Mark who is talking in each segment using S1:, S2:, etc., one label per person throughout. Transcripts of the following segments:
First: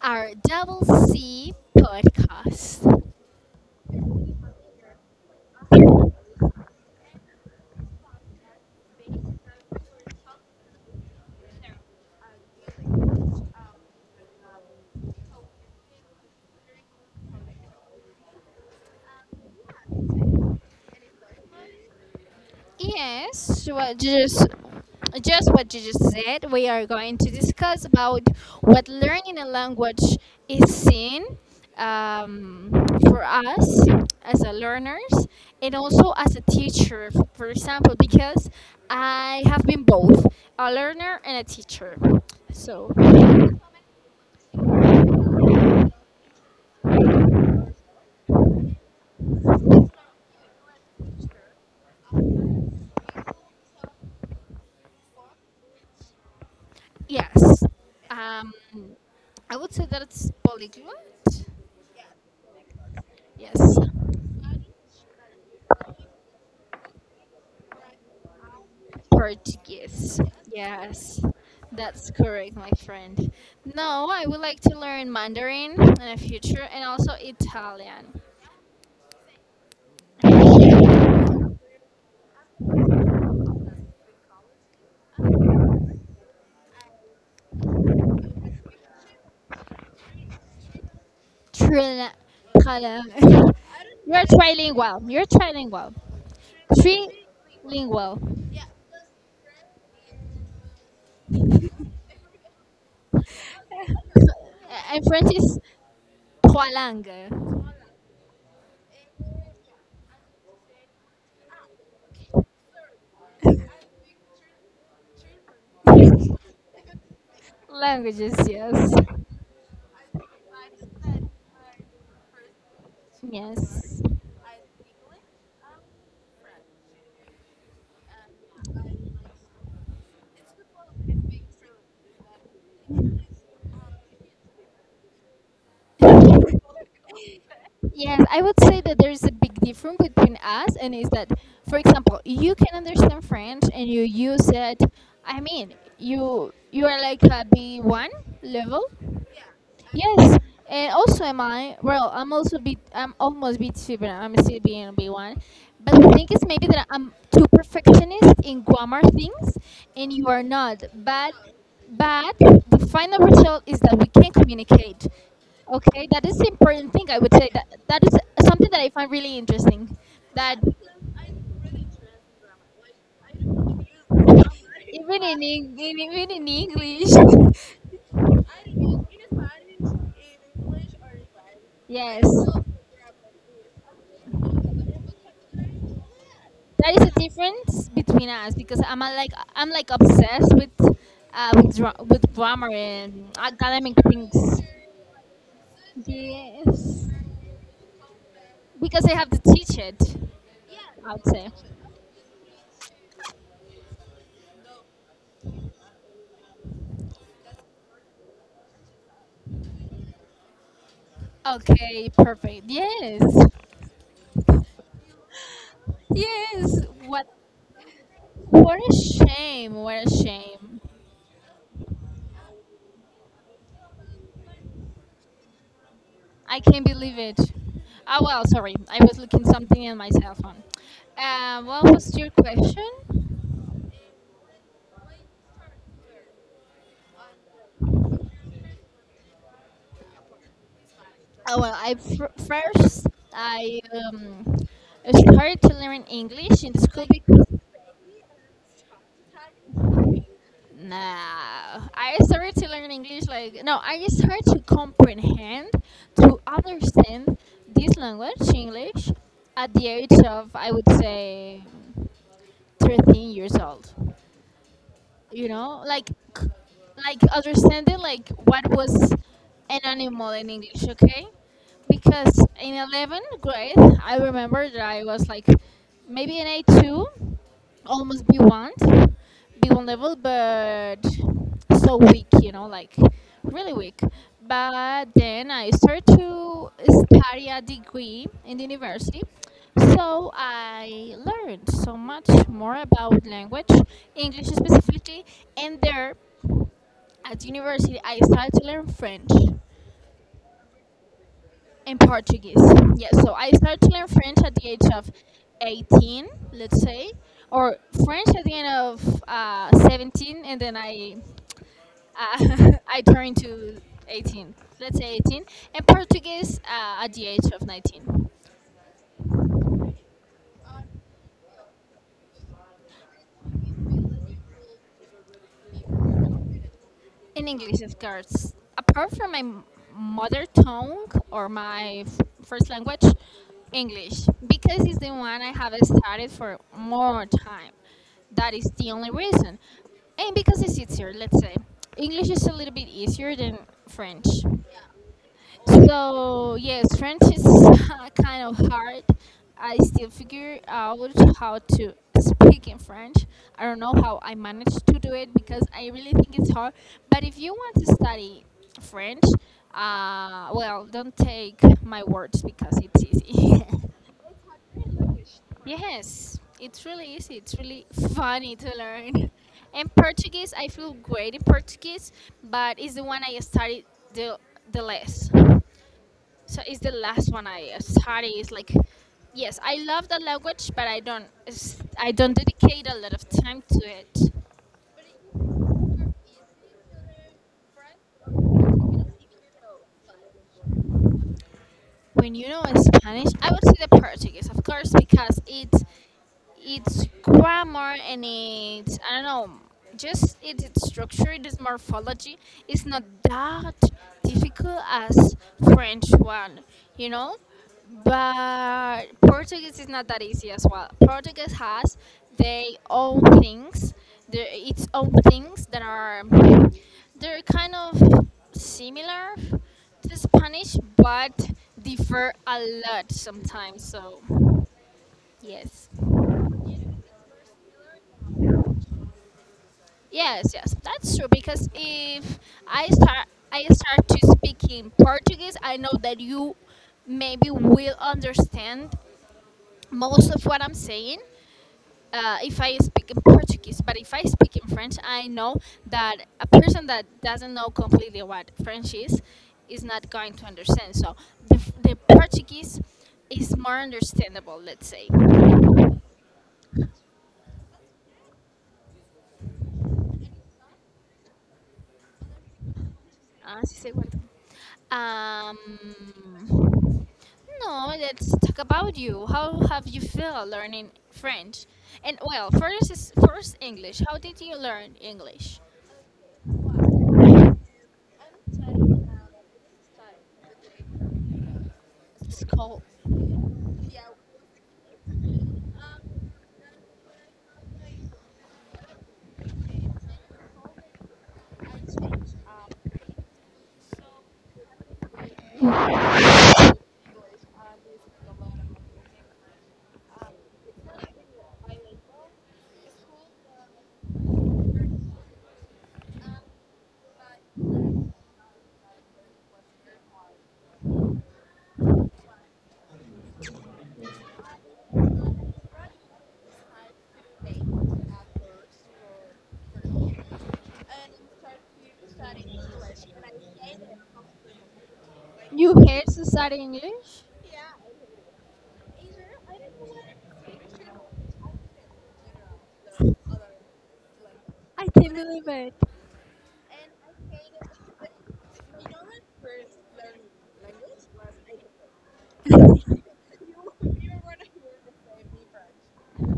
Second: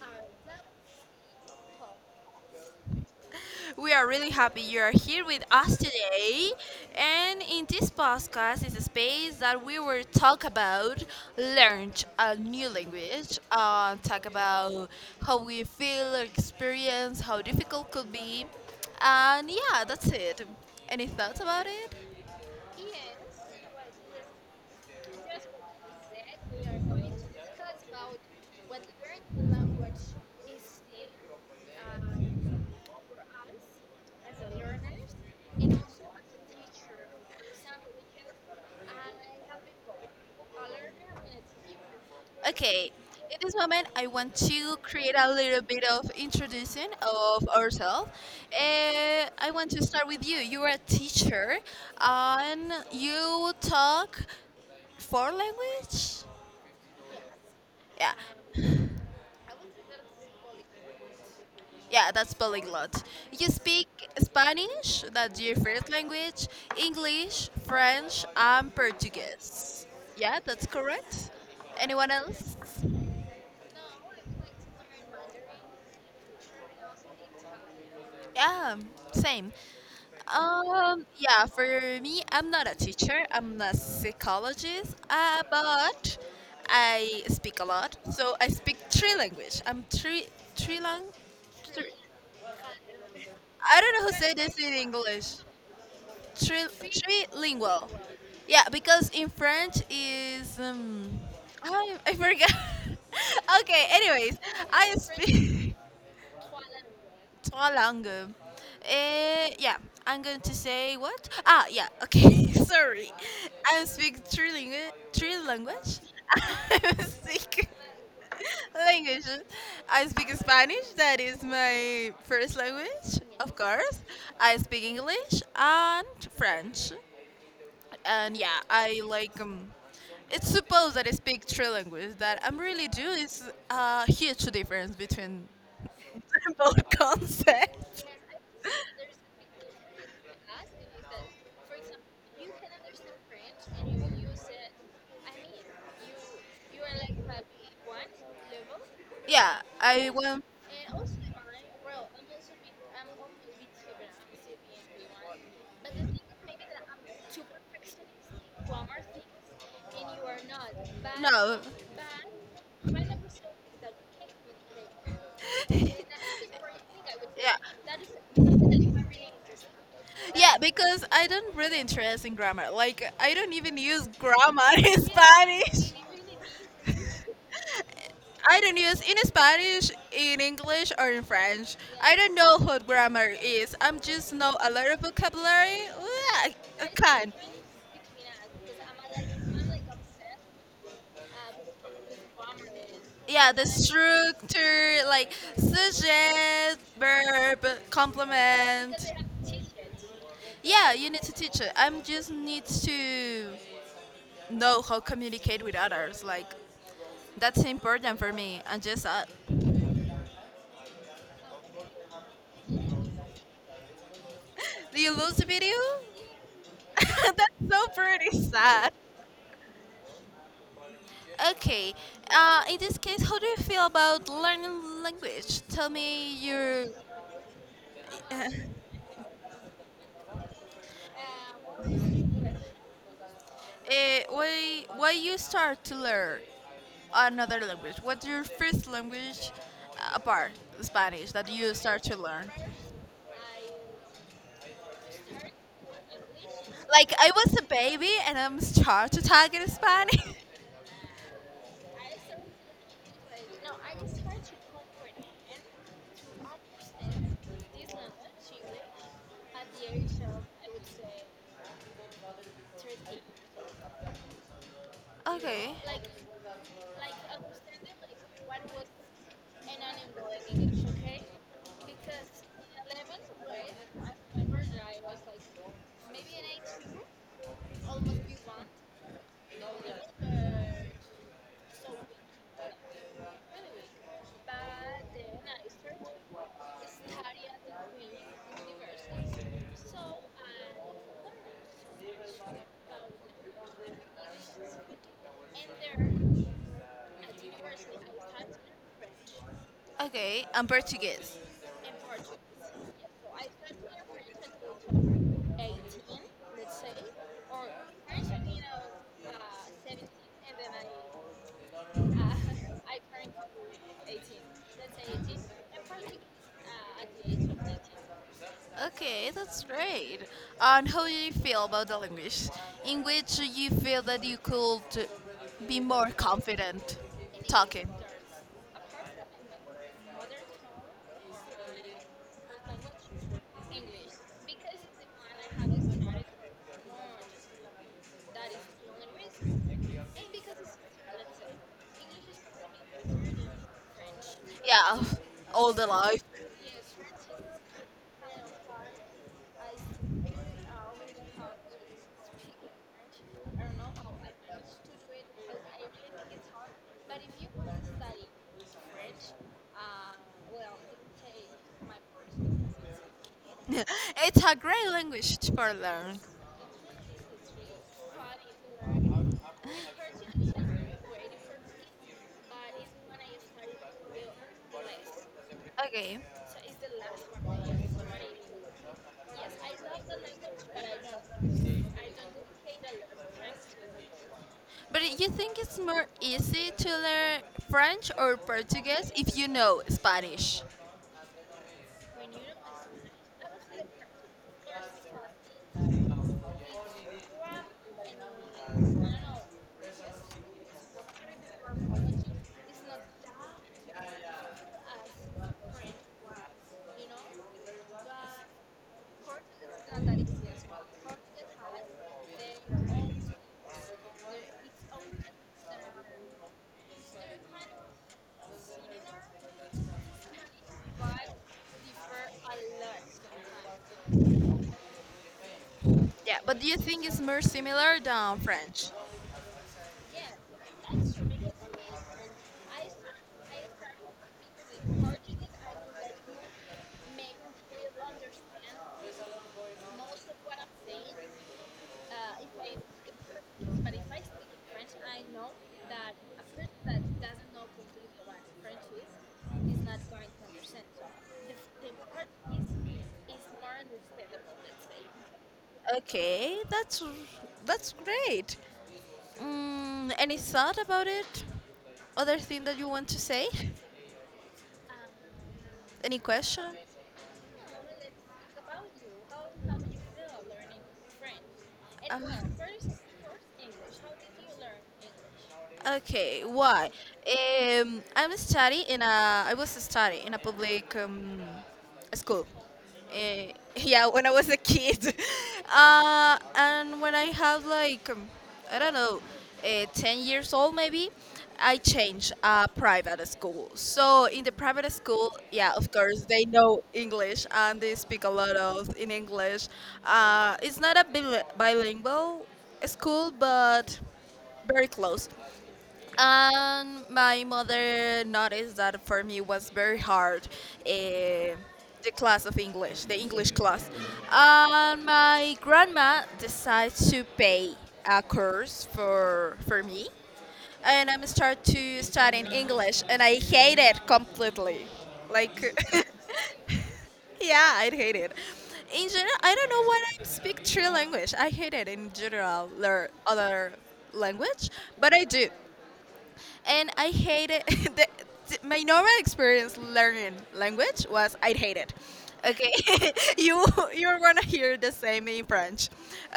S1: Our double C podcast.
S2: We are really happy you are here with us today. And in this podcast is a space that we will talk about learn a new language, talk about how we feel, experience, how difficult could be, and yeah, that's it. Any thoughts about it?
S1: Yes, what you just what you just said. We are going to discuss about what learning a language is seen, um, for us as a learners and also as a teacher, for example, because I have been both a learner and a teacher. So
S2: Okay, in this moment, I want to create a little bit of introduction of ourselves. Eh, to start with you. You are a teacher and you talk four language?
S1: yes,
S2: Yeah.
S1: um, I would say that it's polyglot.
S2: Yeah, that's polyglot. You
S1: Yes.
S2: speak Spanish, that's your first language, English, French, and Portuguese.
S1: Portuguese.
S2: Yeah, that's
S1: Yes,
S2: correct.
S1: that's
S2: Anyone
S1: correct,
S2: else?
S1: my friend. No, I would like to learn Mandarin in the future and also Italian.
S2: Yeah, same. Yeah, for me, I'm not a teacher, I'm a psychologist, but I speak a lot. So I speak three language. I'm three lang.
S1: Trila, trila.
S2: I don't know
S1: You're
S2: who say this in
S1: trilingual. You're
S2: English.
S1: trilingual.
S2: Three lingual.
S1: Trilingual.
S2: Yeah, because in French is I forgot. Okay, anyways, I
S1: In French is
S2: speak.
S1: trois langues.
S2: Tolangum. Yeah, I'm going to say what? Yeah, okay, sorry. I speak three, three language. I speak
S1: Languages, yes.
S2: language. I speak Spanish, that is my first language, of
S1: Yes.
S2: course. I speak English and French. And yeah, I like it's supposed that I speak three languages. That I'm really do is a huge difference between both concepts.
S1: Yes, I would say that there is a big difference between us, and is that, for example, you can understand French and you use it. I mean, you are like a B1 level.
S2: Yeah, I.
S1: Yes, and also am I. Well, I'm also B. I'm almost B2, but I'm still being B1. But the thing is, maybe that I'm too perfectionist in grammar things, and you are not. But
S2: No.
S1: but the final result is that we can communicate. Okay, that is the important thing. I would say
S2: Yeah.
S1: that that is something that I find really interesting.
S2: Yeah,
S1: That,
S2: because I don't really interest in grammar. Like I don't even use grammar in Spanish.
S1: even in English.
S2: I don't use in Spanish, in English, or in French. I
S1: Yes.
S2: don't know what grammar is. I'm just know a lot of vocabulary. Yeah, I
S1: That is the
S2: I
S1: difference between us because I'm like I'm like
S2: can.
S1: obsessed with grammar and
S2: Yeah, the
S1: academic things.
S2: structure, like sujet,
S1: Yes.
S2: verb, complement.
S1: Because I have to teach it,
S2: Yeah, you need
S1: I'd
S2: to
S1: say.
S2: teach it. I'm just need to know how communicate with others. Like that's important for me. And just that.
S1: Okay, perfect. Yes.
S2: Do you lose the video?
S1: Yes. What
S2: That's so pretty
S1: what
S2: sad.
S1: a shame. What a shame.
S2: Okay. In this case, how do you feel about learning language? Tell me
S1: I can't
S2: your
S1: believe it. Well, sorry. I was looking something in my cell phone. What was your question?
S2: why you start to learn. Another language? What's your first language, apart Spanish that you
S1: Well, I
S2: start to learn?
S1: first I started to learn English in the school
S2: Like I
S1: because,
S2: was a baby and I'm start to talk in Spanish.
S1: nah, I started to learn English, like, no, I started to comprehend, to understand this language English at the age of, I would say, 13 years old. you
S2: Okay.
S1: know like c- like understanding like what was an animal in English. Okay, because in 11th grade, I remember that I was like maybe an A2, almost B1 level, but so weak, you know, like really weak. But then I started to study a degree in the university. So I learned so much more about language, English specifically, and there at university I started to learn French
S2: Okay, I'm Portuguese.
S1: and Portuguese. Yes. So I started to learn French at the age of 18, let's say, or French at the end of 17, and then I I turned to 18, let's say 18, and Portuguese at the age of 19.
S2: Okay, that's great. And how do you feel about the language? In which you feel that you could be more confident
S1: In English,
S2: talking?
S1: of course. Apart from my mother tongue or my first language, English, because it's the one I have studied for more time. That is the only reason. And because it's easier, let's say. English is a little bit easier than French.
S2: Yeah, all the life.
S1: So yes, French is kind of hard. I still figure out how to speak in French. I don't know how I managed to do it because I really think it's hard. But if you want to study French, well, don't take my words because it's easy.
S2: It's a great language to learn.
S1: Yes, it's really easy. It's really funny to learn. And Portuguese, I feel great in Portuguese, but it's the one I studied the the less.
S2: Okay,
S1: So it's the last one I study. It's like, yes, I love the language, but I don't dedicate a lot of time to it.
S2: but you think it's more easy to learn French or Portuguese if you know Spanish?
S1: When you know Spanish, I would say the Portuguese, of course, because it's its grammar and its, I don't know, just its structure, its morphology is not that difficult as French one, you know. But Portuguese is not that easy as well. Portuguese has their own things, their its own things that are, they're kind of similar to Spanish, but differ a lot sometimes. So yes.
S2: Yeah. But do you think it's more similar than French?
S1: Yes, yes, that's true. Because if I start, I start to speak in Portuguese, I know that you maybe will understand most of what I'm saying. If I speak in Portuguese, but if I speak in French, I know that a person that doesn't know completely what French is not going to understand. So the Portuguese is more understandable, let's say.
S2: Okay, that's great. Any thought about it? Other thing that you want to say?
S1: Ah, sí, se guarda.
S2: Any question?
S1: Um, No, let's talk about you. How have you felt learning French? And
S2: Uh,
S1: well, first is first English. How did you learn English?
S2: Okay, why? I'm study in a. I was study in a public school.
S1: School.
S2: Yeah, when I was a kid, and when I had like I don't know, 10 years old maybe, I changed a private school. So in the private school, yeah, of course they know English and they speak a lot of in English. It's not a bilingual school, but very close. And my mother noticed that for me was very hard, eh, the class of English, the English class. And my grandma decided to pay a course for me, and I'm start to studying English, and I hate it completely. Like,
S1: You hate study English?
S2: yeah, I hate it. In general, I don't know why I speak three language. I hate it in general, learn other language,
S1: I
S2: but
S1: can't
S2: I
S1: believe
S2: do
S1: it.
S2: and I hated my normal experience learning language was I hate it. Okay, you you're gonna hear the same in French.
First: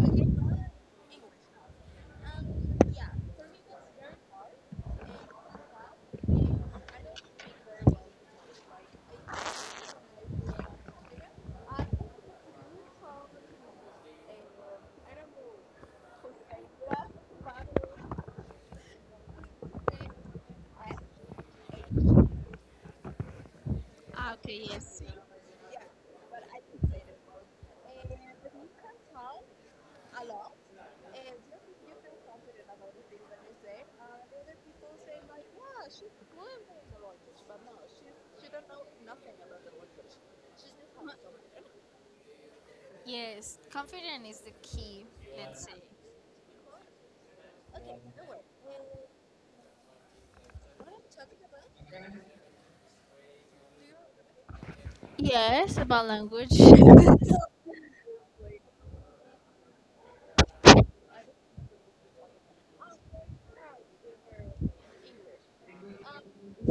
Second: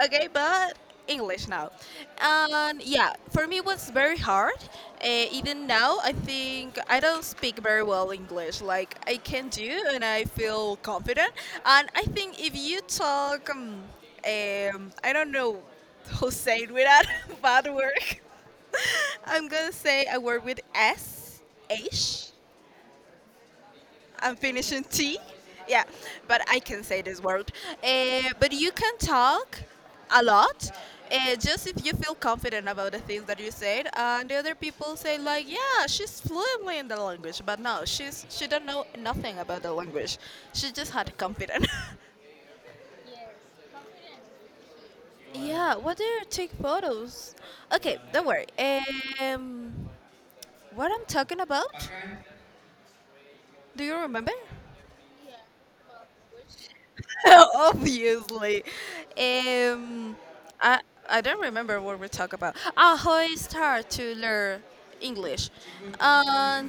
S2: Okay, but English now, and yeah, for me it was very hard. Even now, I think I don't speak very well English. Like I can do, and I feel confident. And I think if you talk, I don't know who said without bad work, I'm gonna say I work with S H. I'm
S1: Okay,
S2: finishing
S1: yes.
S2: T. Yeah, but I can say this word. But you can talk a lot. Just if you feel confident about the things that you said, and the other people say like, "Yeah, she's fluently in the language," but no, she don't know nothing about the language. She just had confidence.
S1: Yes, confidence is the key, let's say.
S2: Yeah, what do you take photos? Okay, don't worry. Um, what I'm talking about? Do you remember?
S1: Yes, about language.
S2: Obviously. Um, I I don't remember what we talk about. How I start to learn English.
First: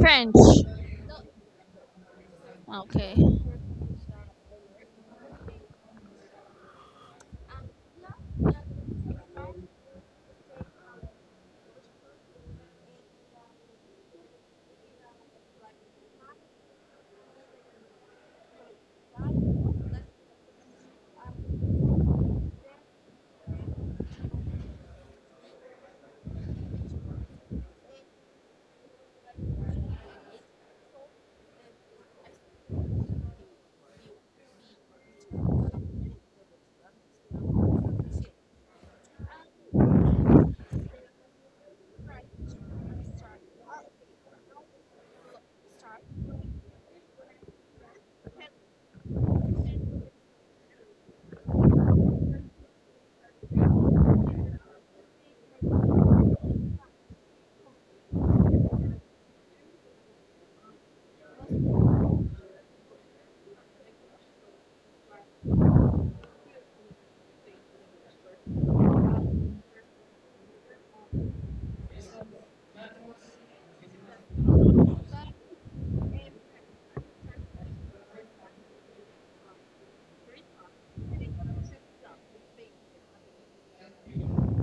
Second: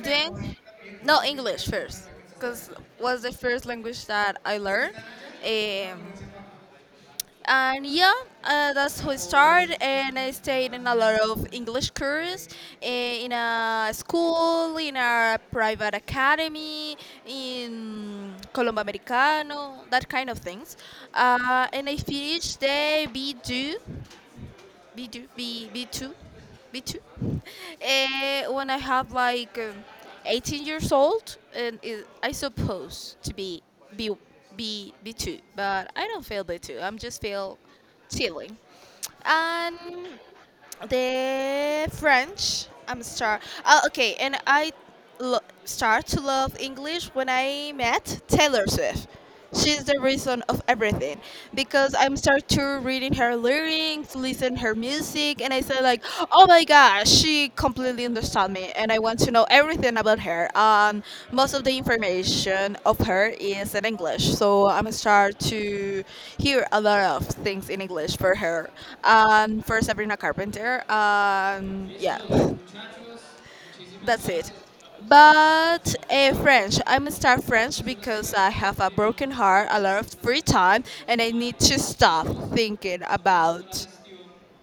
S1: French.
S2: then, no, English first, because
S1: Okay.
S2: was the first language that I learned. Um, and yeah, that's how it started. And I stayed in a lot of English courses, in a school, in a private academy, in Colombo Americano, that kind of things. And I finished the B2 B2, B, B2, B2. When I have like 18 years old, and it, I suppose to be B, B, B2, but I don't feel B2. I'm just feel chilling. And the French. I'm start. Okay, and I start to love English when I met Taylor Swift. She's the reason of everything because I'm start to reading her lyrics, listen her music, and I say like, oh my yeah, she completely understood me, and I want to know everything about her. Most of the information of her is in English, so I'm start to hear a lot of things in English for her. For Sabrina Carpenter, yeah, that's it. But French, I'm start French because I have a broken heart, a lot of free time, and I need to stop thinking about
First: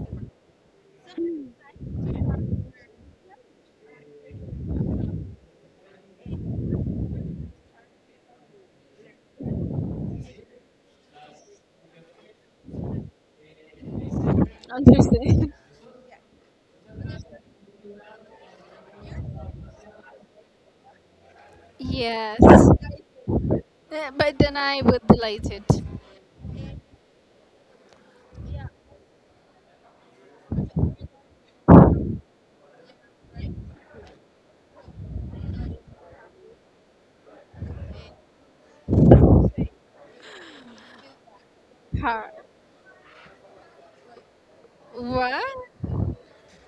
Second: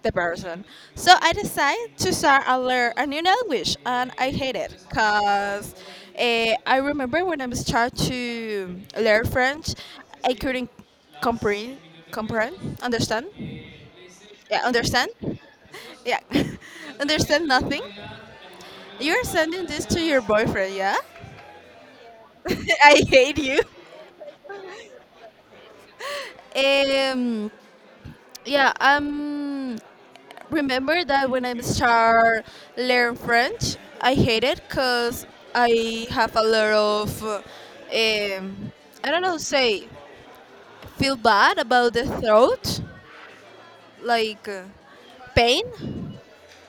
S2: the person. So I decided to start a learn a new language, and I hate it because I remember when I was trying to learn French, I couldn't comprehend, comprehend, understand, yeah, understand,
S1: Understand?
S2: yeah, understand nothing. You're sending this to your boyfriend, yeah?
S1: Yes.
S2: I hate you.
S1: But then I would delete it.
S2: Um, yeah, remember that when I start learn French, I hate it because I have a lot of, I don't know, say, feel bad about the
S1: Hard.
S2: throat, like
S1: What?
S2: pain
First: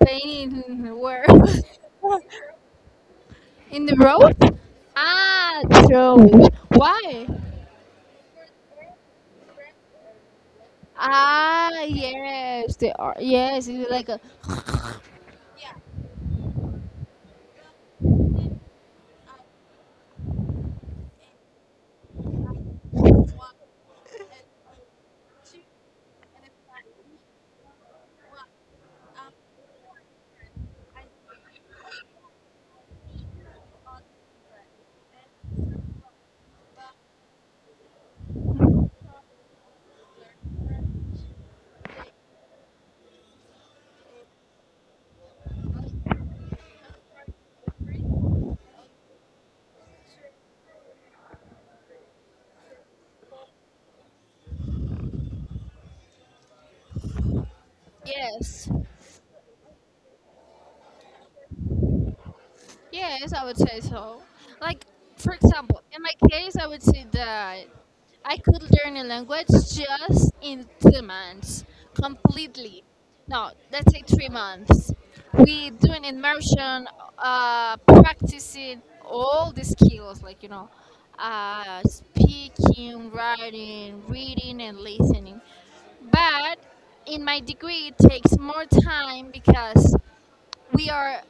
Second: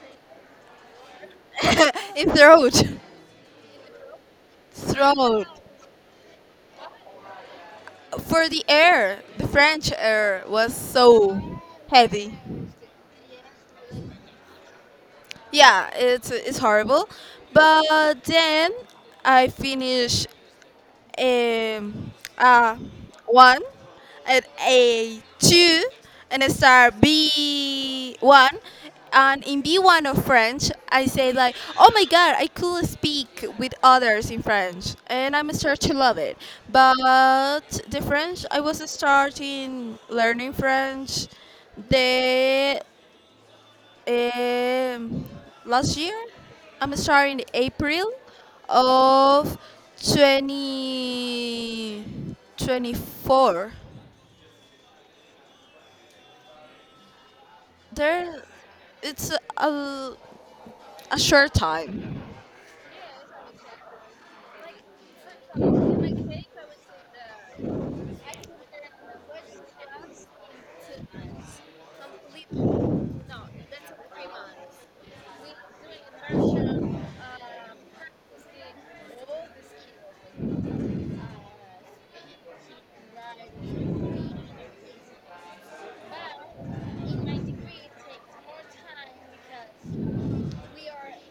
S1: Painted in where?
S2: in throat,
S1: In the road?
S2: throat.
S1: Ah, Shows. Why?
S2: For the air, the French air was so heavy.
S1: Yes. They are. Yes, it's like a.
S2: Yeah, it's horrible. But then I finished um, uh, one, and a two, and I start B1. And in B1 of French, I say like, oh my god, I could speak with others in French, and I'm start to love it. But the French, I was starting learning French. The um, last year. I'm sorry, in April of 2024. There,
S1: Yes.
S2: it's a short time.
S1: Yes, I would say so. Like, for example, in my case, I would say that I could learn a language just in 2 months, completely. No, let's say 3 months. We do an immersion, practicing all the skills, like, speaking, writing, reading, and listening. But in my degree, it takes more time because we are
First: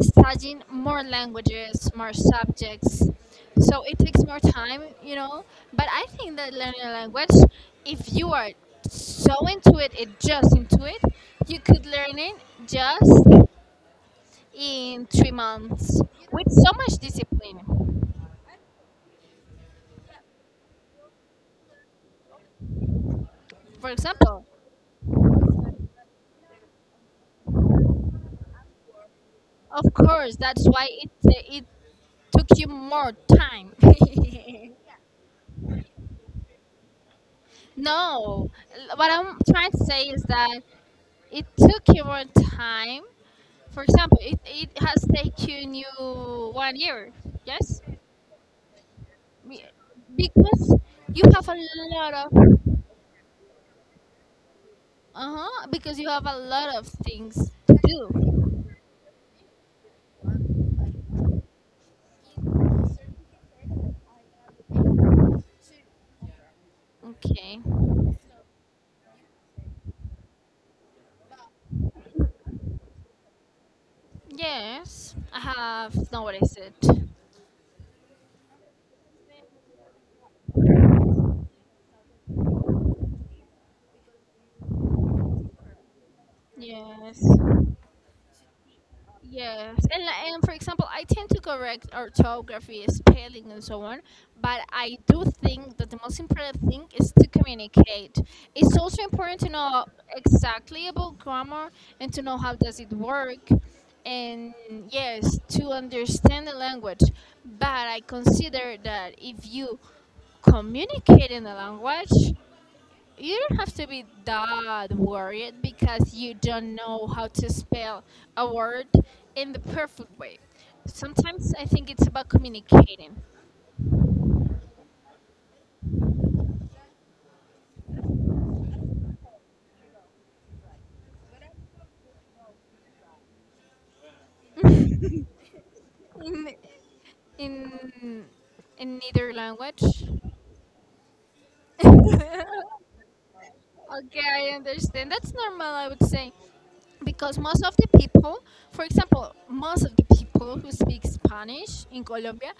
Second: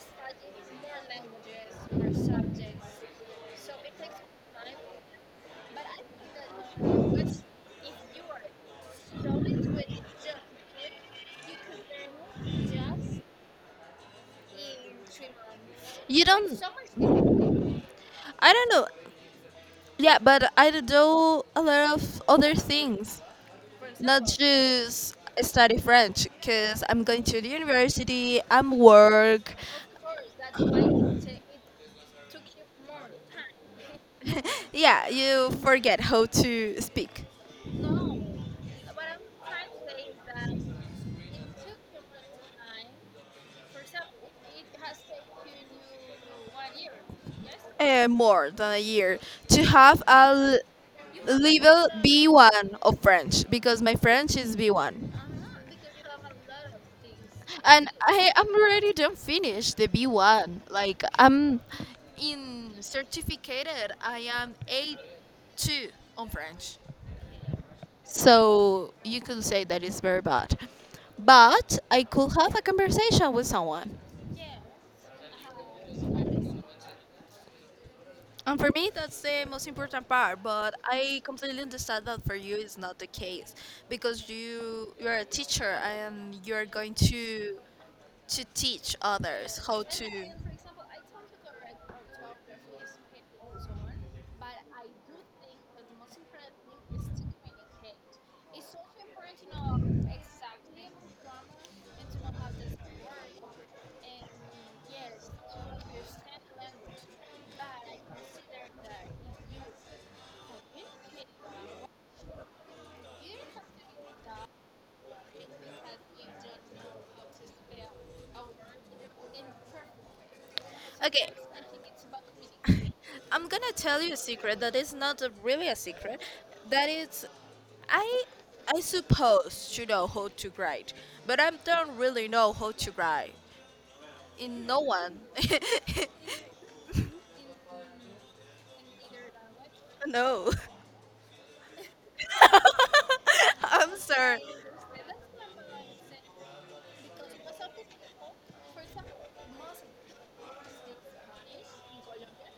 S1: studying more languages, more subjects. So it takes more time, you know. But I think that learning a language, if you are so into it, it just into it, you could learn it just in 3 months
S2: You
S1: with
S2: don't,
S1: so much discipline.
S2: I don't know. Yeah, but I do a lot of other things,
S1: For
S2: not
S1: example,
S2: just study French, because I'm going to the university, I'm work.
S1: of course, that's why it took you more time.
S2: Yeah, you forget how to speak.
S1: No, what I'm trying to say is that it took you more time. For example, it has taken you 1 year, yes.
S2: More than a year
S1: Be-
S2: to have a
S1: because you have a
S2: level
S1: lot of
S2: B1 of French because my French is B1
S1: things to
S2: and I am
S1: do.
S2: already done finish the B1 like I'm in certificated. I am A2 on French,
S1: Okay.
S2: so you could say that is very bad, but I could have a conversation with someone.
S1: Yes, I have noticed it.
S2: For me, that's the most important part, but I completely understand that for you it's not the case because you're a teacher and you're going
S1: Yes.
S2: to teach others
S1: Yes,
S2: how
S1: and
S2: to.
S1: li- and for example, I tend to correct orthography, spelling, and so on. But I do think that the most important thing is to communicate. It's also important to know exactly about grammar and to know how does it work, and yes, to understand the language. But I consider that if you communicate in the language, you don't have to be that worried because you don't know how to spell a word in the perfect way.
S2: Okay,
S1: Sometimes I think it's about communicating
S2: I'm gonna tell you a secret that is not really a secret. That is, I I suppose to know how to write, but I don't really know how to write. In no one,
S1: in in in neither language.
S2: no. I'm
S1: Okay,
S2: sorry.
S1: I understand. That's normal, I would say, because most of the people, for example, most of the people who speak Spanish in Colombia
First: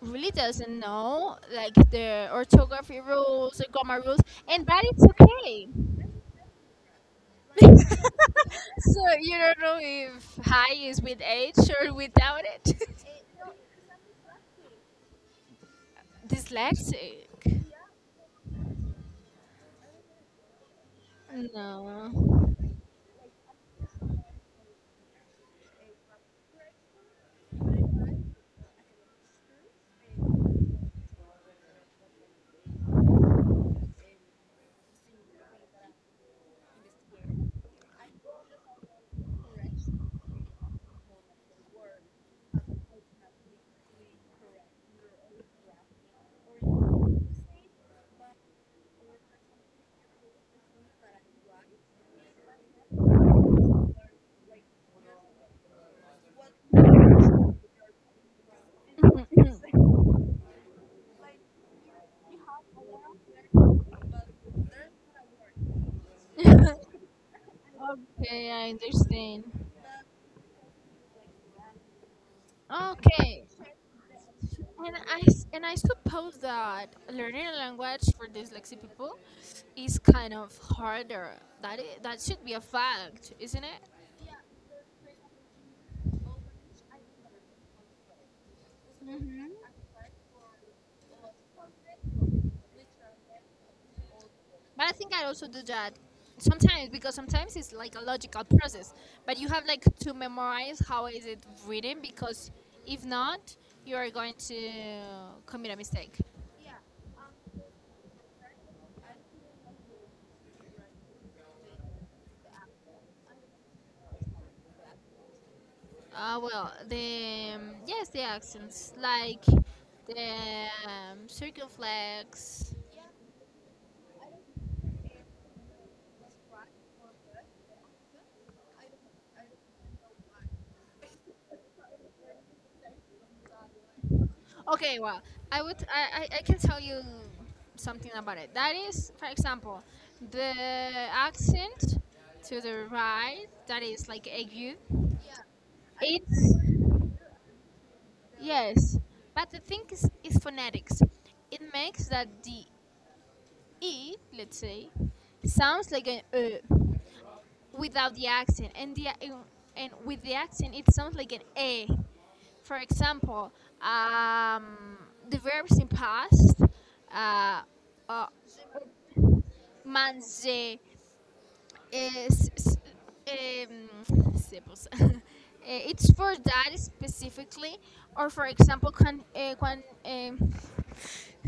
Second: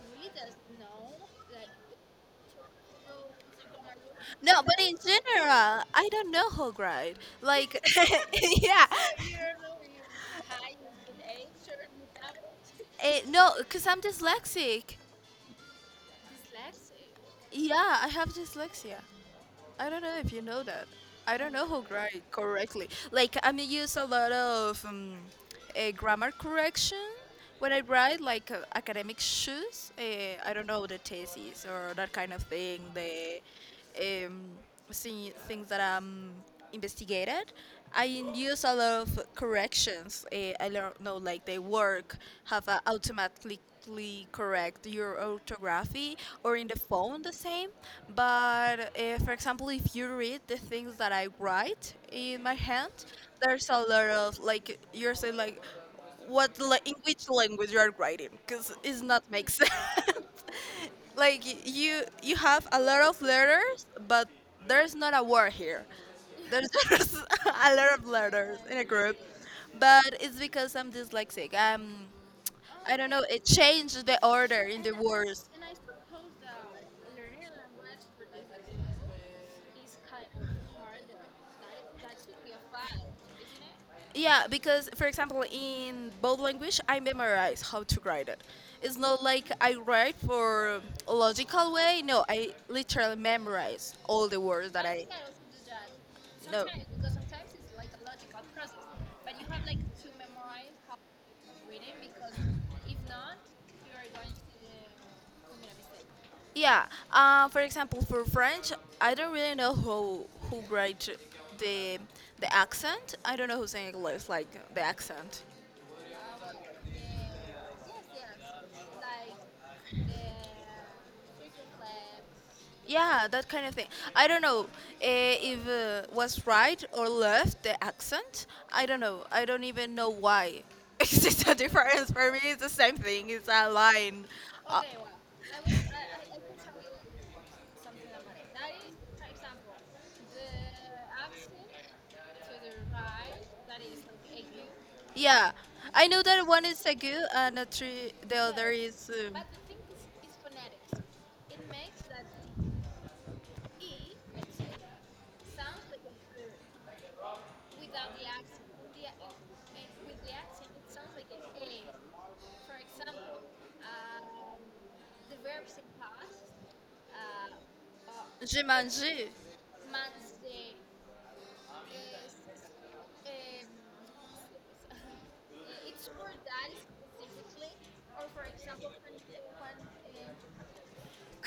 S1: really doesn't know like the orthography rules, the grammar rules,
S2: No,
S1: and
S2: but
S1: that
S2: in
S1: it's okay.
S2: general, I don't know how great.
S1: So
S2: Like, yeah.
S1: you don't know if high is with H or without it.
S2: No, because I'm dyslexic.
S1: Dyslexic.
S2: Yeah, I have dyslexia. I don't know if you know that. I don't know how great
S1: No.
S2: correctly. Like, I may use a lot of grammar correction when I write, like academic shoes. I don't know the thesis or that kind of thing. The um, see things that I'm investigated. I use a lot of corrections. I not know like they work, have a automatically correct your orthography, or in the phone the same. But for example, if you read the things that I write in my hand, there's a lot of, like you're saying, like what in which language you are writing because it's not make sense. Like you have a lot of letters but there's not a word here, there's
S1: Okay,
S2: just a lot of letters
S1: I
S2: in a group,
S1: understand.
S2: but it's because I'm dyslexic. I don't know, it
S1: Okay,
S2: changed the order in the
S1: and I s-
S2: words.
S1: and I suppose that learning a language for dyslexic people is kind of harder. That should be a fact, isn't it?
S2: Yeah, because for example, in both language, I memorize how to write it. It's not like I write for a logical way. No, I literally memorize all the words that
S1: But I
S2: I.
S1: think I also do that
S2: No.
S1: sometimes because sometimes it's like a logical process. But you have like to memorize how is it written because if not, you are going to commit a mistake.
S2: Yeah. For example, for French, I don't really know who writes the the accent. I don't know who's in English like the accent.
S1: Well, the, yes, the accents like the, circumflex.
S2: Yeah, that kind of thing. I don't know if was right or left the accent. I don't know. I don't even know why. It's just a difference for me. It's the same thing. It's a line. Uh,
S1: Okay, well, I would I can tell you something about it. That is, for example, the accent to the right that is like ague.
S2: Yeah, I know that one is
S1: It's
S2: Segu and a tree, the other,
S1: Yes,
S2: yes, is
S1: but the thing is phonetics. It makes that the e, let's say, sounds like an ö without the accent, and the and with the accent it sounds like an a. For example, um, the verbs in past, uh, uh,
S2: J'ai mangé. You.
S1: manze. Eh, s- s- em, sepals. It's for that specifically, or for example, can.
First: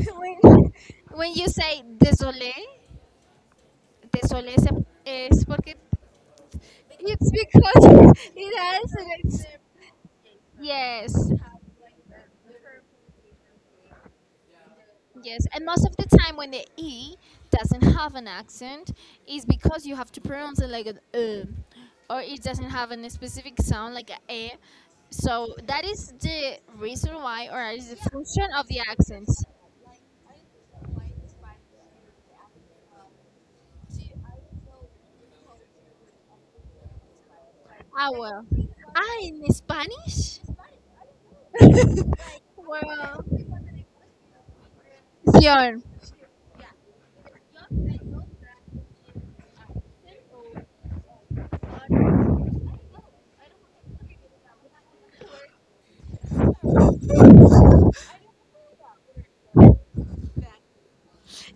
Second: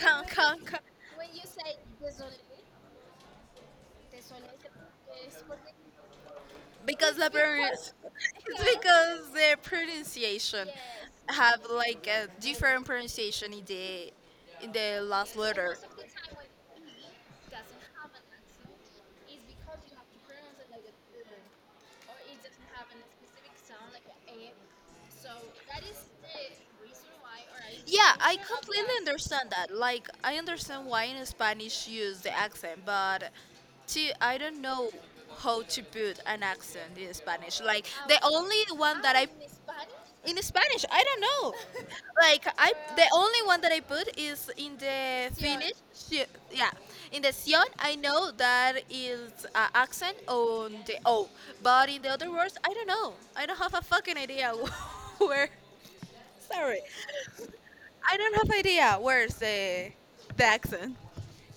S2: when
S1: when,
S2: can.
S1: when you say désolé, se- es porque,
S2: Because it's the
S1: it's
S2: good because
S1: because
S2: it's
S1: it
S2: question.
S1: has an
S2: Because the pronunciation
S1: yes.
S2: have like a different pronunciation in the last
S1: Yes, and
S2: letter.
S1: most of the time when the E
S2: We
S1: doesn't have an accent, is because you have to pronounce it like an E, or it doesn't have a specific sound like a E. So that is the reason why, or is the
S2: Yeah, I
S1: function of the
S2: completely
S1: accents.
S2: understand that. Like, I understand why in Spanish you use the accent, but to I don't know how to put an accent in Spanish. Like, the
S1: Well.
S2: only one that I,
S1: In Spanish?
S2: in Spanish, I don't know. Like, I the
S1: Well.
S2: only one that I put is in the
S1: Sure.
S2: ci- yeah, in the Sion. I know that is accent on the O, but in the other words, I don't know. I don't have a fucking idea where. Sorry. I don't have idea where's the accent.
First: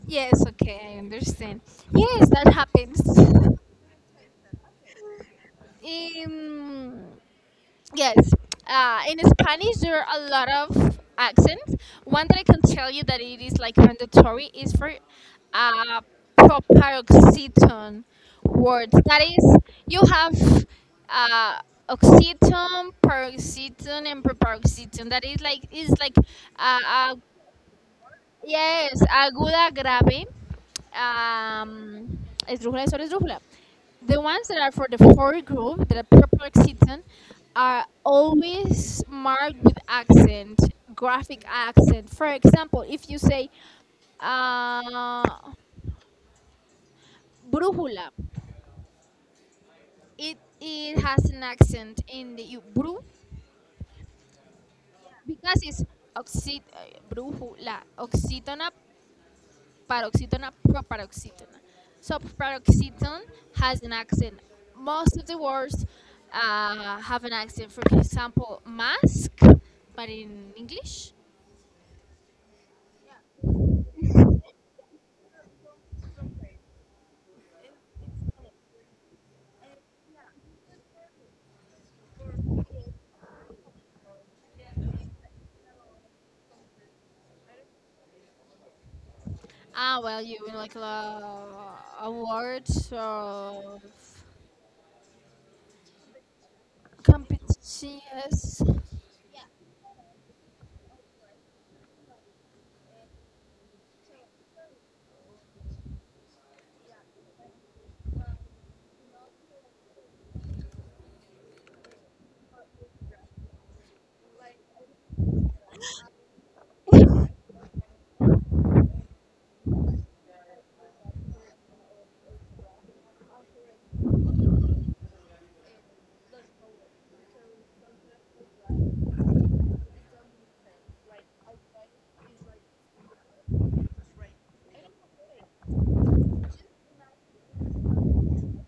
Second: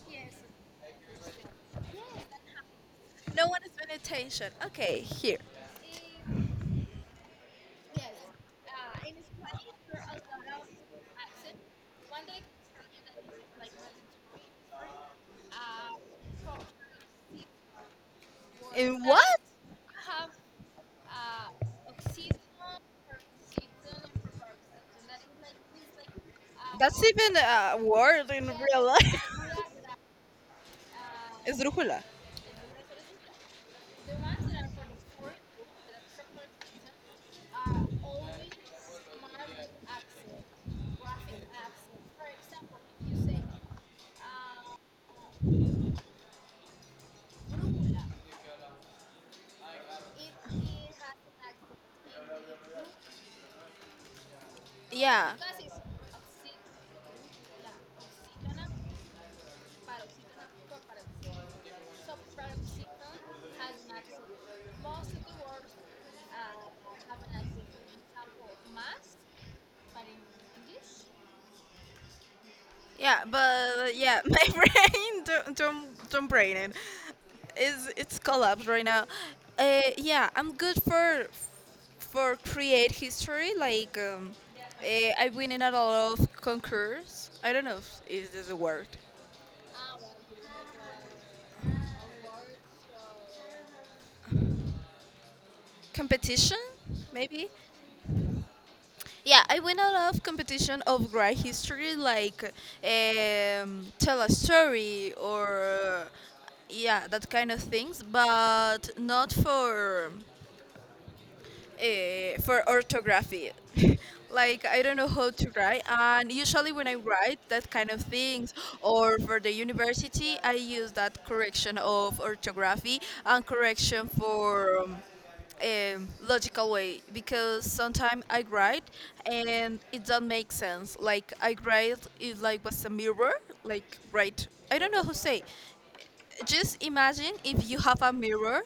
S1: Yes, okay, I understand. Yes, that happens.
S2: No one is paying attention. Okay, here.
S1: Um, Yes. In Spanish, there are a lot of accents. One that I can tell you that it is like mandatory is for uh, proparoxetone words.
S2: In
S1: That
S2: what?
S1: is, you have uh, oxytone, paroxetone, and proparoxetone. That is like
S2: That's
S1: a.
S2: even a word in real
S1: Yes,
S2: life.
S1: aguda, grave,
S2: Es drújula.
S1: um, esdrújula, sol, esdrújula. The ones that are for the fourth group, that are purple excitant, are always marked with accent, graphic accent. For example, if you say uh, brújula, it has an accent in the bru
S2: Yeah.
S1: because it's oxit, brújula, oxítona paroxetone and proparoxetone. So paroxetone has an accent. Most of the words have an accent. For example, mask, but in English.
S2: Yeah, but yeah, my brain don't brain it. It's collapsed right now. Yeah, I'm good for create history like I've been in a lot of concours. I don't know if is this a word,
S1: Well, you mean like a word of
S2: competition, maybe.
S1: competition. Yes.
S2: Yeah, I win a lot of competition of great history, like tell a story, or yeah, that kind of things, but not for orthography. Like, I don't know how to write, and usually when I write that kind of things, or for the university, I use that correction of orthography and correction for logical way, because sometimes I write and it doesn't make sense. Like, I write it like was a mirror, like right. I don't know how to say, just imagine if you have a mirror,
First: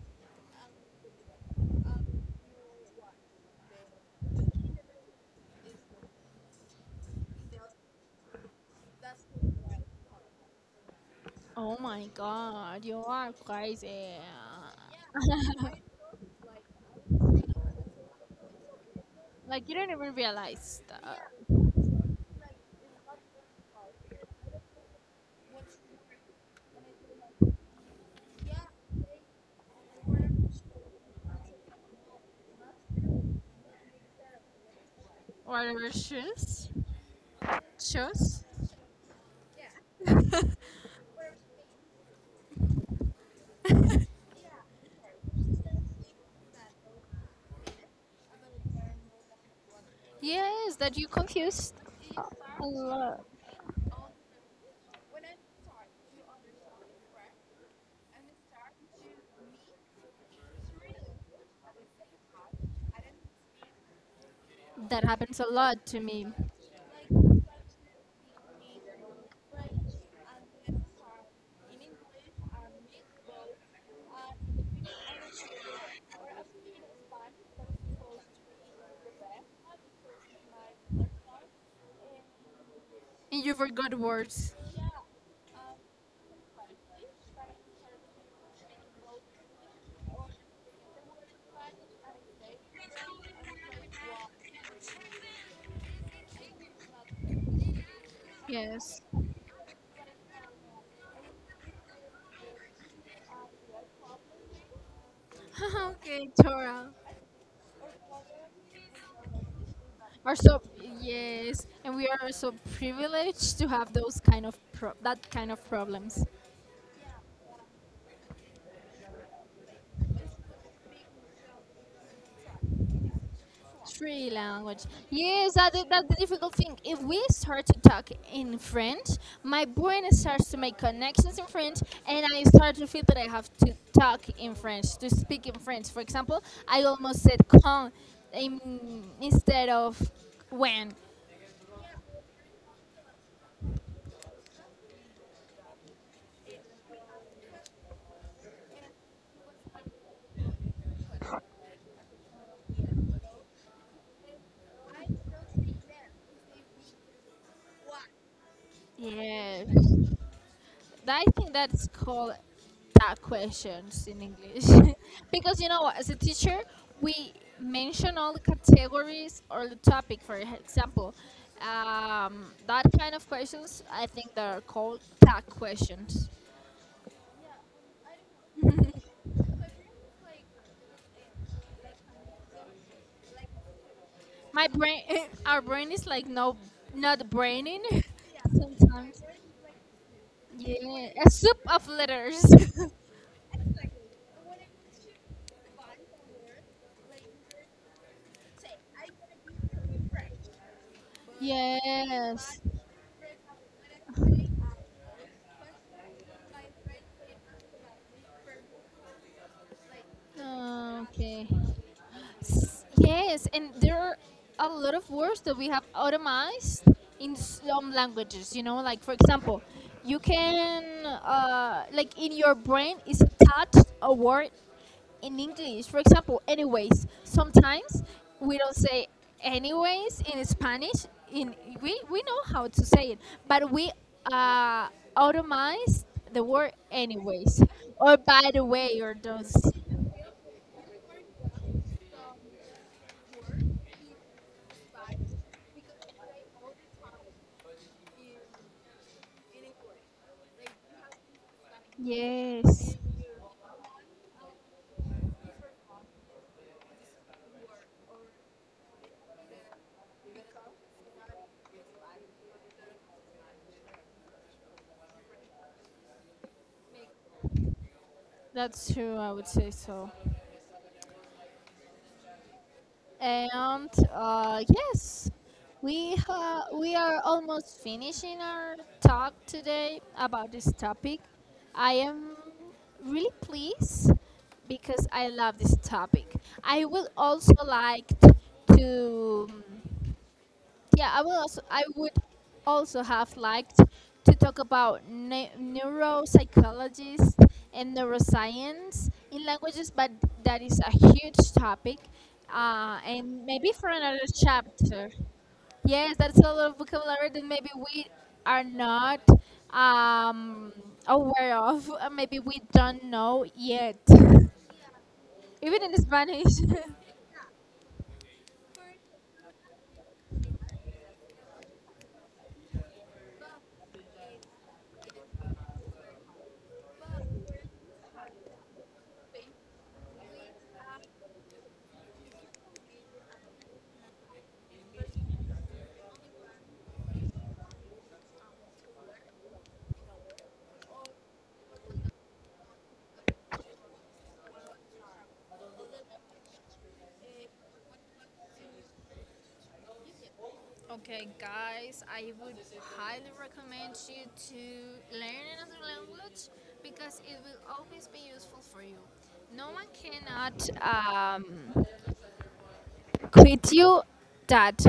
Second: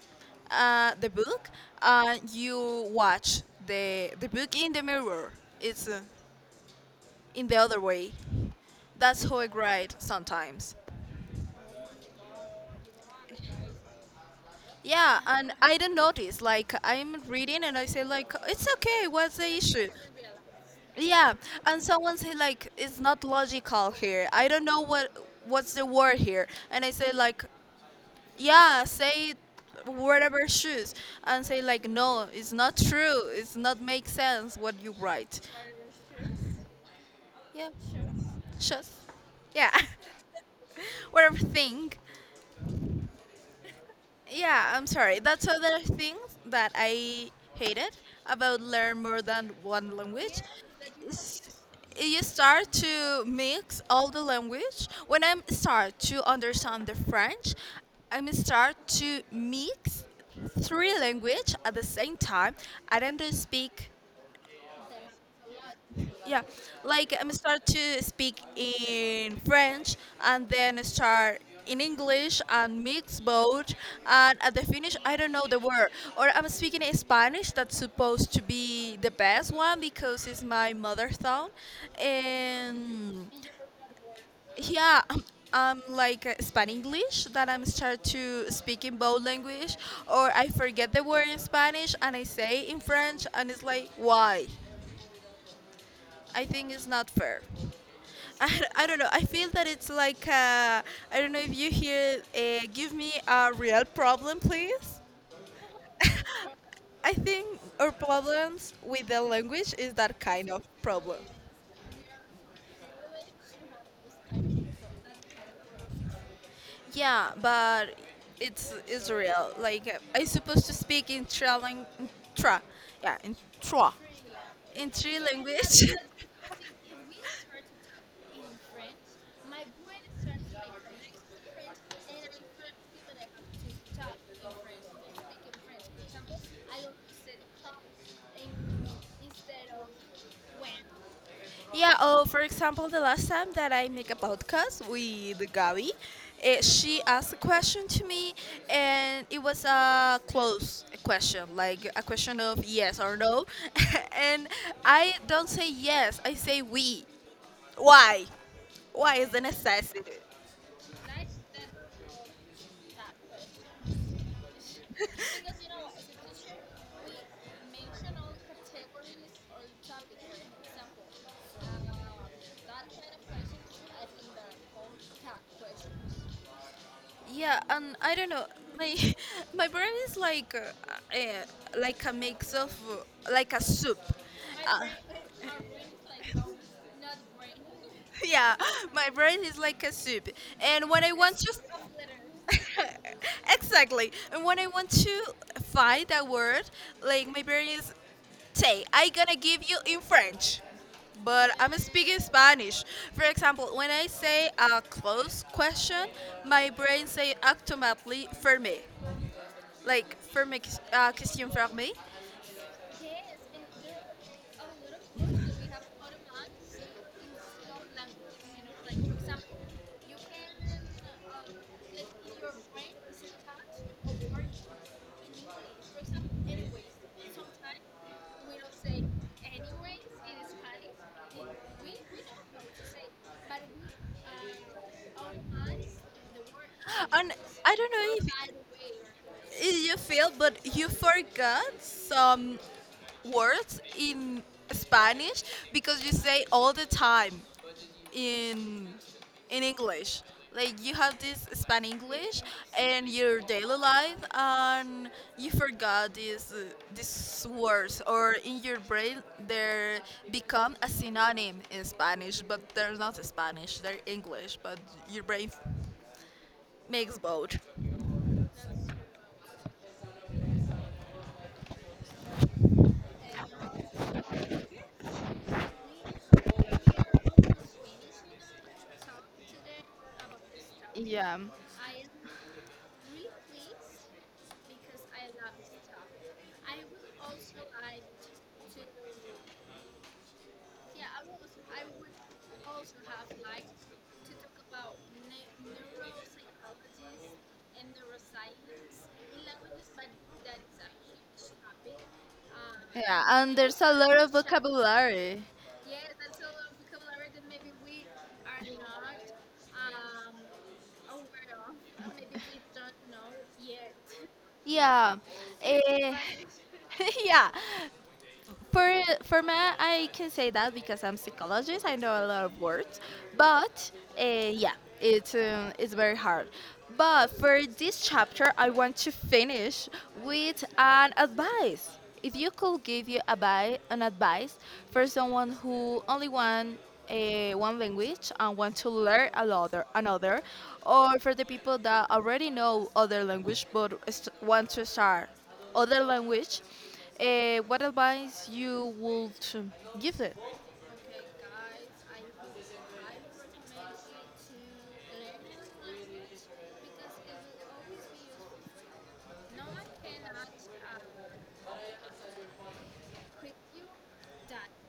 S2: the book, and you watch the book in the mirror. It's in the other way. That's how I write sometimes.
S1: Oh my God, you are crazy.
S2: Yeah, and I don't notice. Like, I'm reading and I say like it's okay. What's the
S1: Like you
S2: issue?
S1: don't even realize that.
S2: Yeah, and someone say like it's not logical here. I don't know what's the word here, and I say like yeah, say whatever shoes, and say like no, it's not true, it's not make sense what you write.
S1: Whatever shoes,
S2: Yeah.
S1: shoes.
S2: Shoes. Yeah. Whatever thing. Yeah, I'm sorry. That's other thing that I hated about learn more than one language.
S1: Yes, that you
S2: Is
S1: confused.
S2: You
S1: A
S2: start
S1: lot.
S2: to mix all the language. When I start to understand the French, I'm start to mix three language at the same time. I don't speak,
S1: That happens a lot to me.
S2: yeah, like, I'm start to speak in French and then start in English and mix both, and at the finish I don't know the word, or I'm speaking in Spanish that's supposed to be the best one because it's my mother tongue. And
S1: And you forgot words.
S2: yeah, I'm like span English, that I'm start to speak in both language, or I forget the word in Spanish and I say in French, and it's like why? I think it's not fair. I don't
S1: Yes.
S2: know. I feel that it's like I don't know if you hear. Give me a real problem, please.
S1: Okay, Torah.
S2: I think our problems with the language is that
S1: Are
S2: kind
S1: so,
S2: of problem.
S1: yes, and we are so privileged to have those kind of that kind of problems.
S2: Yeah, but it's real. Like I supposed to speak in tra, lang- in tra yeah, in tra,
S1: Three language.
S2: in three
S1: Yes,
S2: language.
S1: that's the difficult thing. If we start to talk in French, my brain starts to make connections in French, and I start to feel that I have to talk in French, to speak in French. For example, I almost said "quand" instead of "when."
S2: Yeah, oh, for example, the last time that I make a podcast with Gabby, she asked a question to me, and it was a close question, like a question of yes or no. And I don't say yes, I say we. Why? Why is the
S1: Yes.
S2: necessity?
S1: I think that's called that questions in English. Because you know what, as a teacher, we mention all the categories or the topic, for example. That kind of questions, I think they are called that questions.
S2: Yeah, and I don't know. My my brain is uh, like a mix of like a soup.
S1: My
S2: Uh,
S1: brain, our brain is like no, not braining
S2: yeah, my
S1: sometimes.
S2: brain is like a soup. And when
S1: Yeah,
S2: I
S1: a
S2: want to
S1: soup of letters.
S2: exactly. And when I want to find a word, like, my brain is, say, I gonna give you in French. But I'm speaking
S1: Yes.
S2: Spanish. For example, when I say a close question, my brain say automatically fermé. Like, fermé,
S1: Okay.
S2: question fermée.
S1: Yes, and there are a lot of words that we have automized in some languages. Like, for example, you can like in your brain is attached a word in English. For example, anyways. Sometimes we don't say anyways in Spanish. In we know how to say it, but we uh, automized the word
S2: And
S1: anyways
S2: I don't
S1: or
S2: know if
S1: by the way or those.
S2: if you feel, but you forgot some words in Spanish because you say all the time, in in English. Like, you have this span English,
S1: Yes.
S2: and your daily life, and you forgot these words, or in your brain they become a synonym in Spanish, but they're not Spanish. They're English, but your brain makes both.
S1: That's true. I would say so. And yes, we we are almost finishing our talk today about this topic.
S2: Yeah.
S1: I am really pleased because I love this topic. I would also like to, yeah, I will also, I would also have liked to talk about neuropsychologists and neuroscience in languages, but that is a huge topic,
S2: Yeah,
S1: and
S2: and
S1: maybe
S2: there's
S1: for
S2: a lot
S1: another
S2: of
S1: chapter.
S2: vocabulary.
S1: Yes, that's a lot of vocabulary that maybe we are not um, aware of, maybe we don't know yet.
S2: Yeah,
S1: Even in
S2: eh,
S1: Spanish.
S2: yeah. For math, I can say that, because I'm psychologist, I know a lot of words, but yeah, it's very hard. But for this chapter, I want to finish with an advice. If you could give you an advice, for someone who only want one language and want to learn another, or for the people that already know other language but want to start other language, what advice you would give them?
S1: Okay, guys, I would highly recommend you to learn another language because it will always be useful for you. No one cannot quit you that.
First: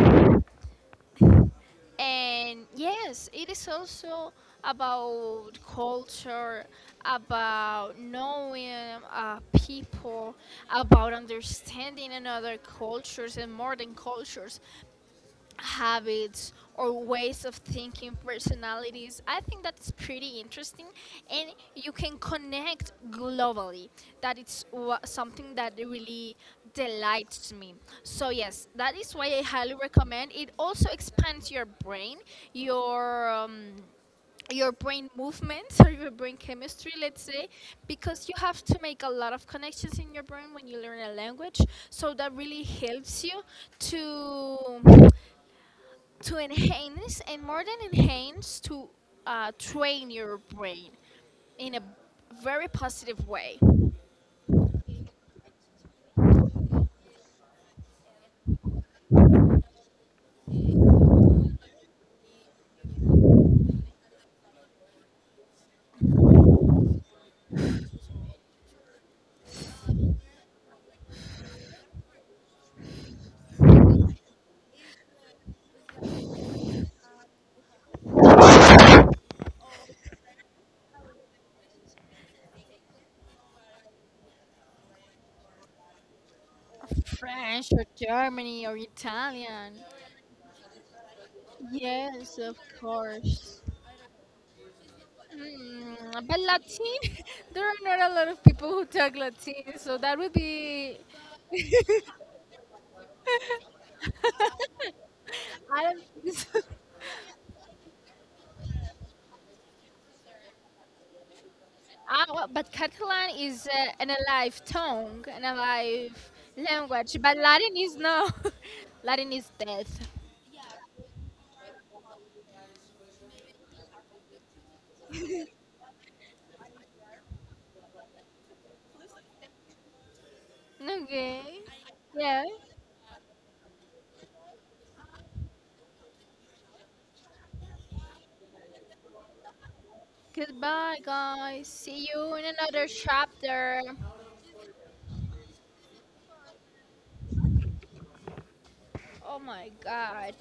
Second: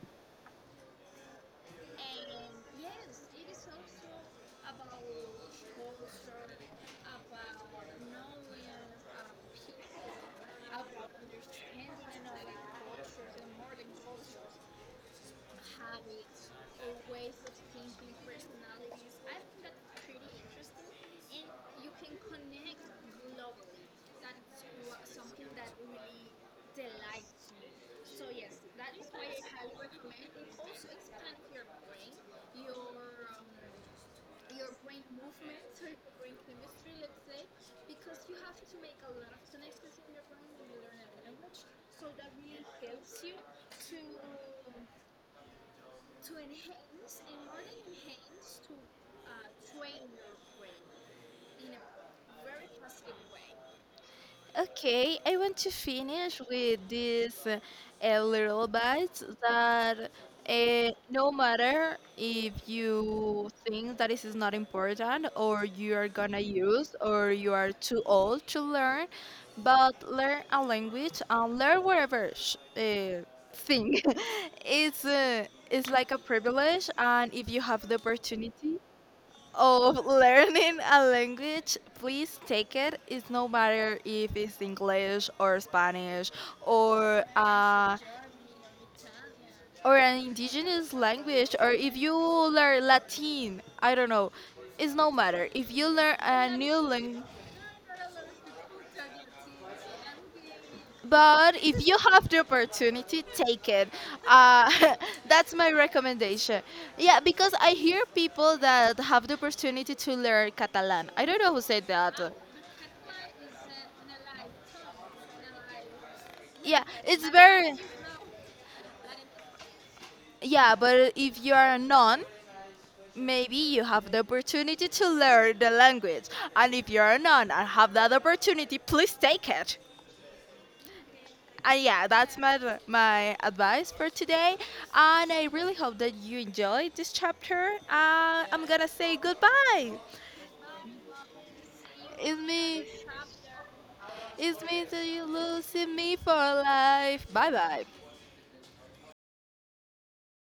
S1: And yes, it is also about culture, about knowing uh, people, about understanding another cultures and more than cultures. Habits or ways of thinking, personalities. I think that's pretty interesting, and you can connect globally. That it's something that really delights me. So yes, that is why I highly recommend. It also expands your brain, your um, your brain movements or your brain chemistry, let's say, because you have to make a lot of connections in your brain when you learn a language. So that really helps you to to enhance and more than enhance to train your brain in a very positive way.
S2: Okay, I want to finish with this little bite, that no matter if you think that this is not important or you are gonna use or you are too old to learn, but learn a language and learn whatever thing. it's uh, it's like a privilege, and if you have the of learning a language, please take it. It's no matter if it's English or Spanish, or
S1: French or
S2: uh,
S1: Germany or Italian.
S2: or an indigenous language, or if you
S1: Yes, of
S2: learn
S1: course.
S2: Latin. I don't know. It's no matter if you learn
S1: But
S2: a new
S1: Latin,
S2: language.
S1: there are not a lot of people who talk Latin so that would be,
S2: But if you have the opportunity, take it. Uh, that's my
S1: I don't think so.
S2: recommendation. Yeah, because I hear people that have the opportunity to learn Catalan. I don't know who said that.
S1: Well, but Catalan is an alive tongue, an alive
S2: Yeah,
S1: language,
S2: it's
S1: but
S2: very.
S1: Latin is no. Latin is death.
S2: Yeah, but if you are a non, maybe you have the opportunity to learn the language. And if you're a non and have that opportunity, please take it.
S1: Okay.
S2: And yeah, that's
S1: Yeah.
S2: my advice for today. And I really hope that you enjoyed this chapter. I'm gonna say goodbye.
S1: Goodbye, guys. See you
S2: It's
S1: in
S2: me.
S1: another chapter.
S2: It's me that you losing me for life. Bye bye.
S1: Oh my God.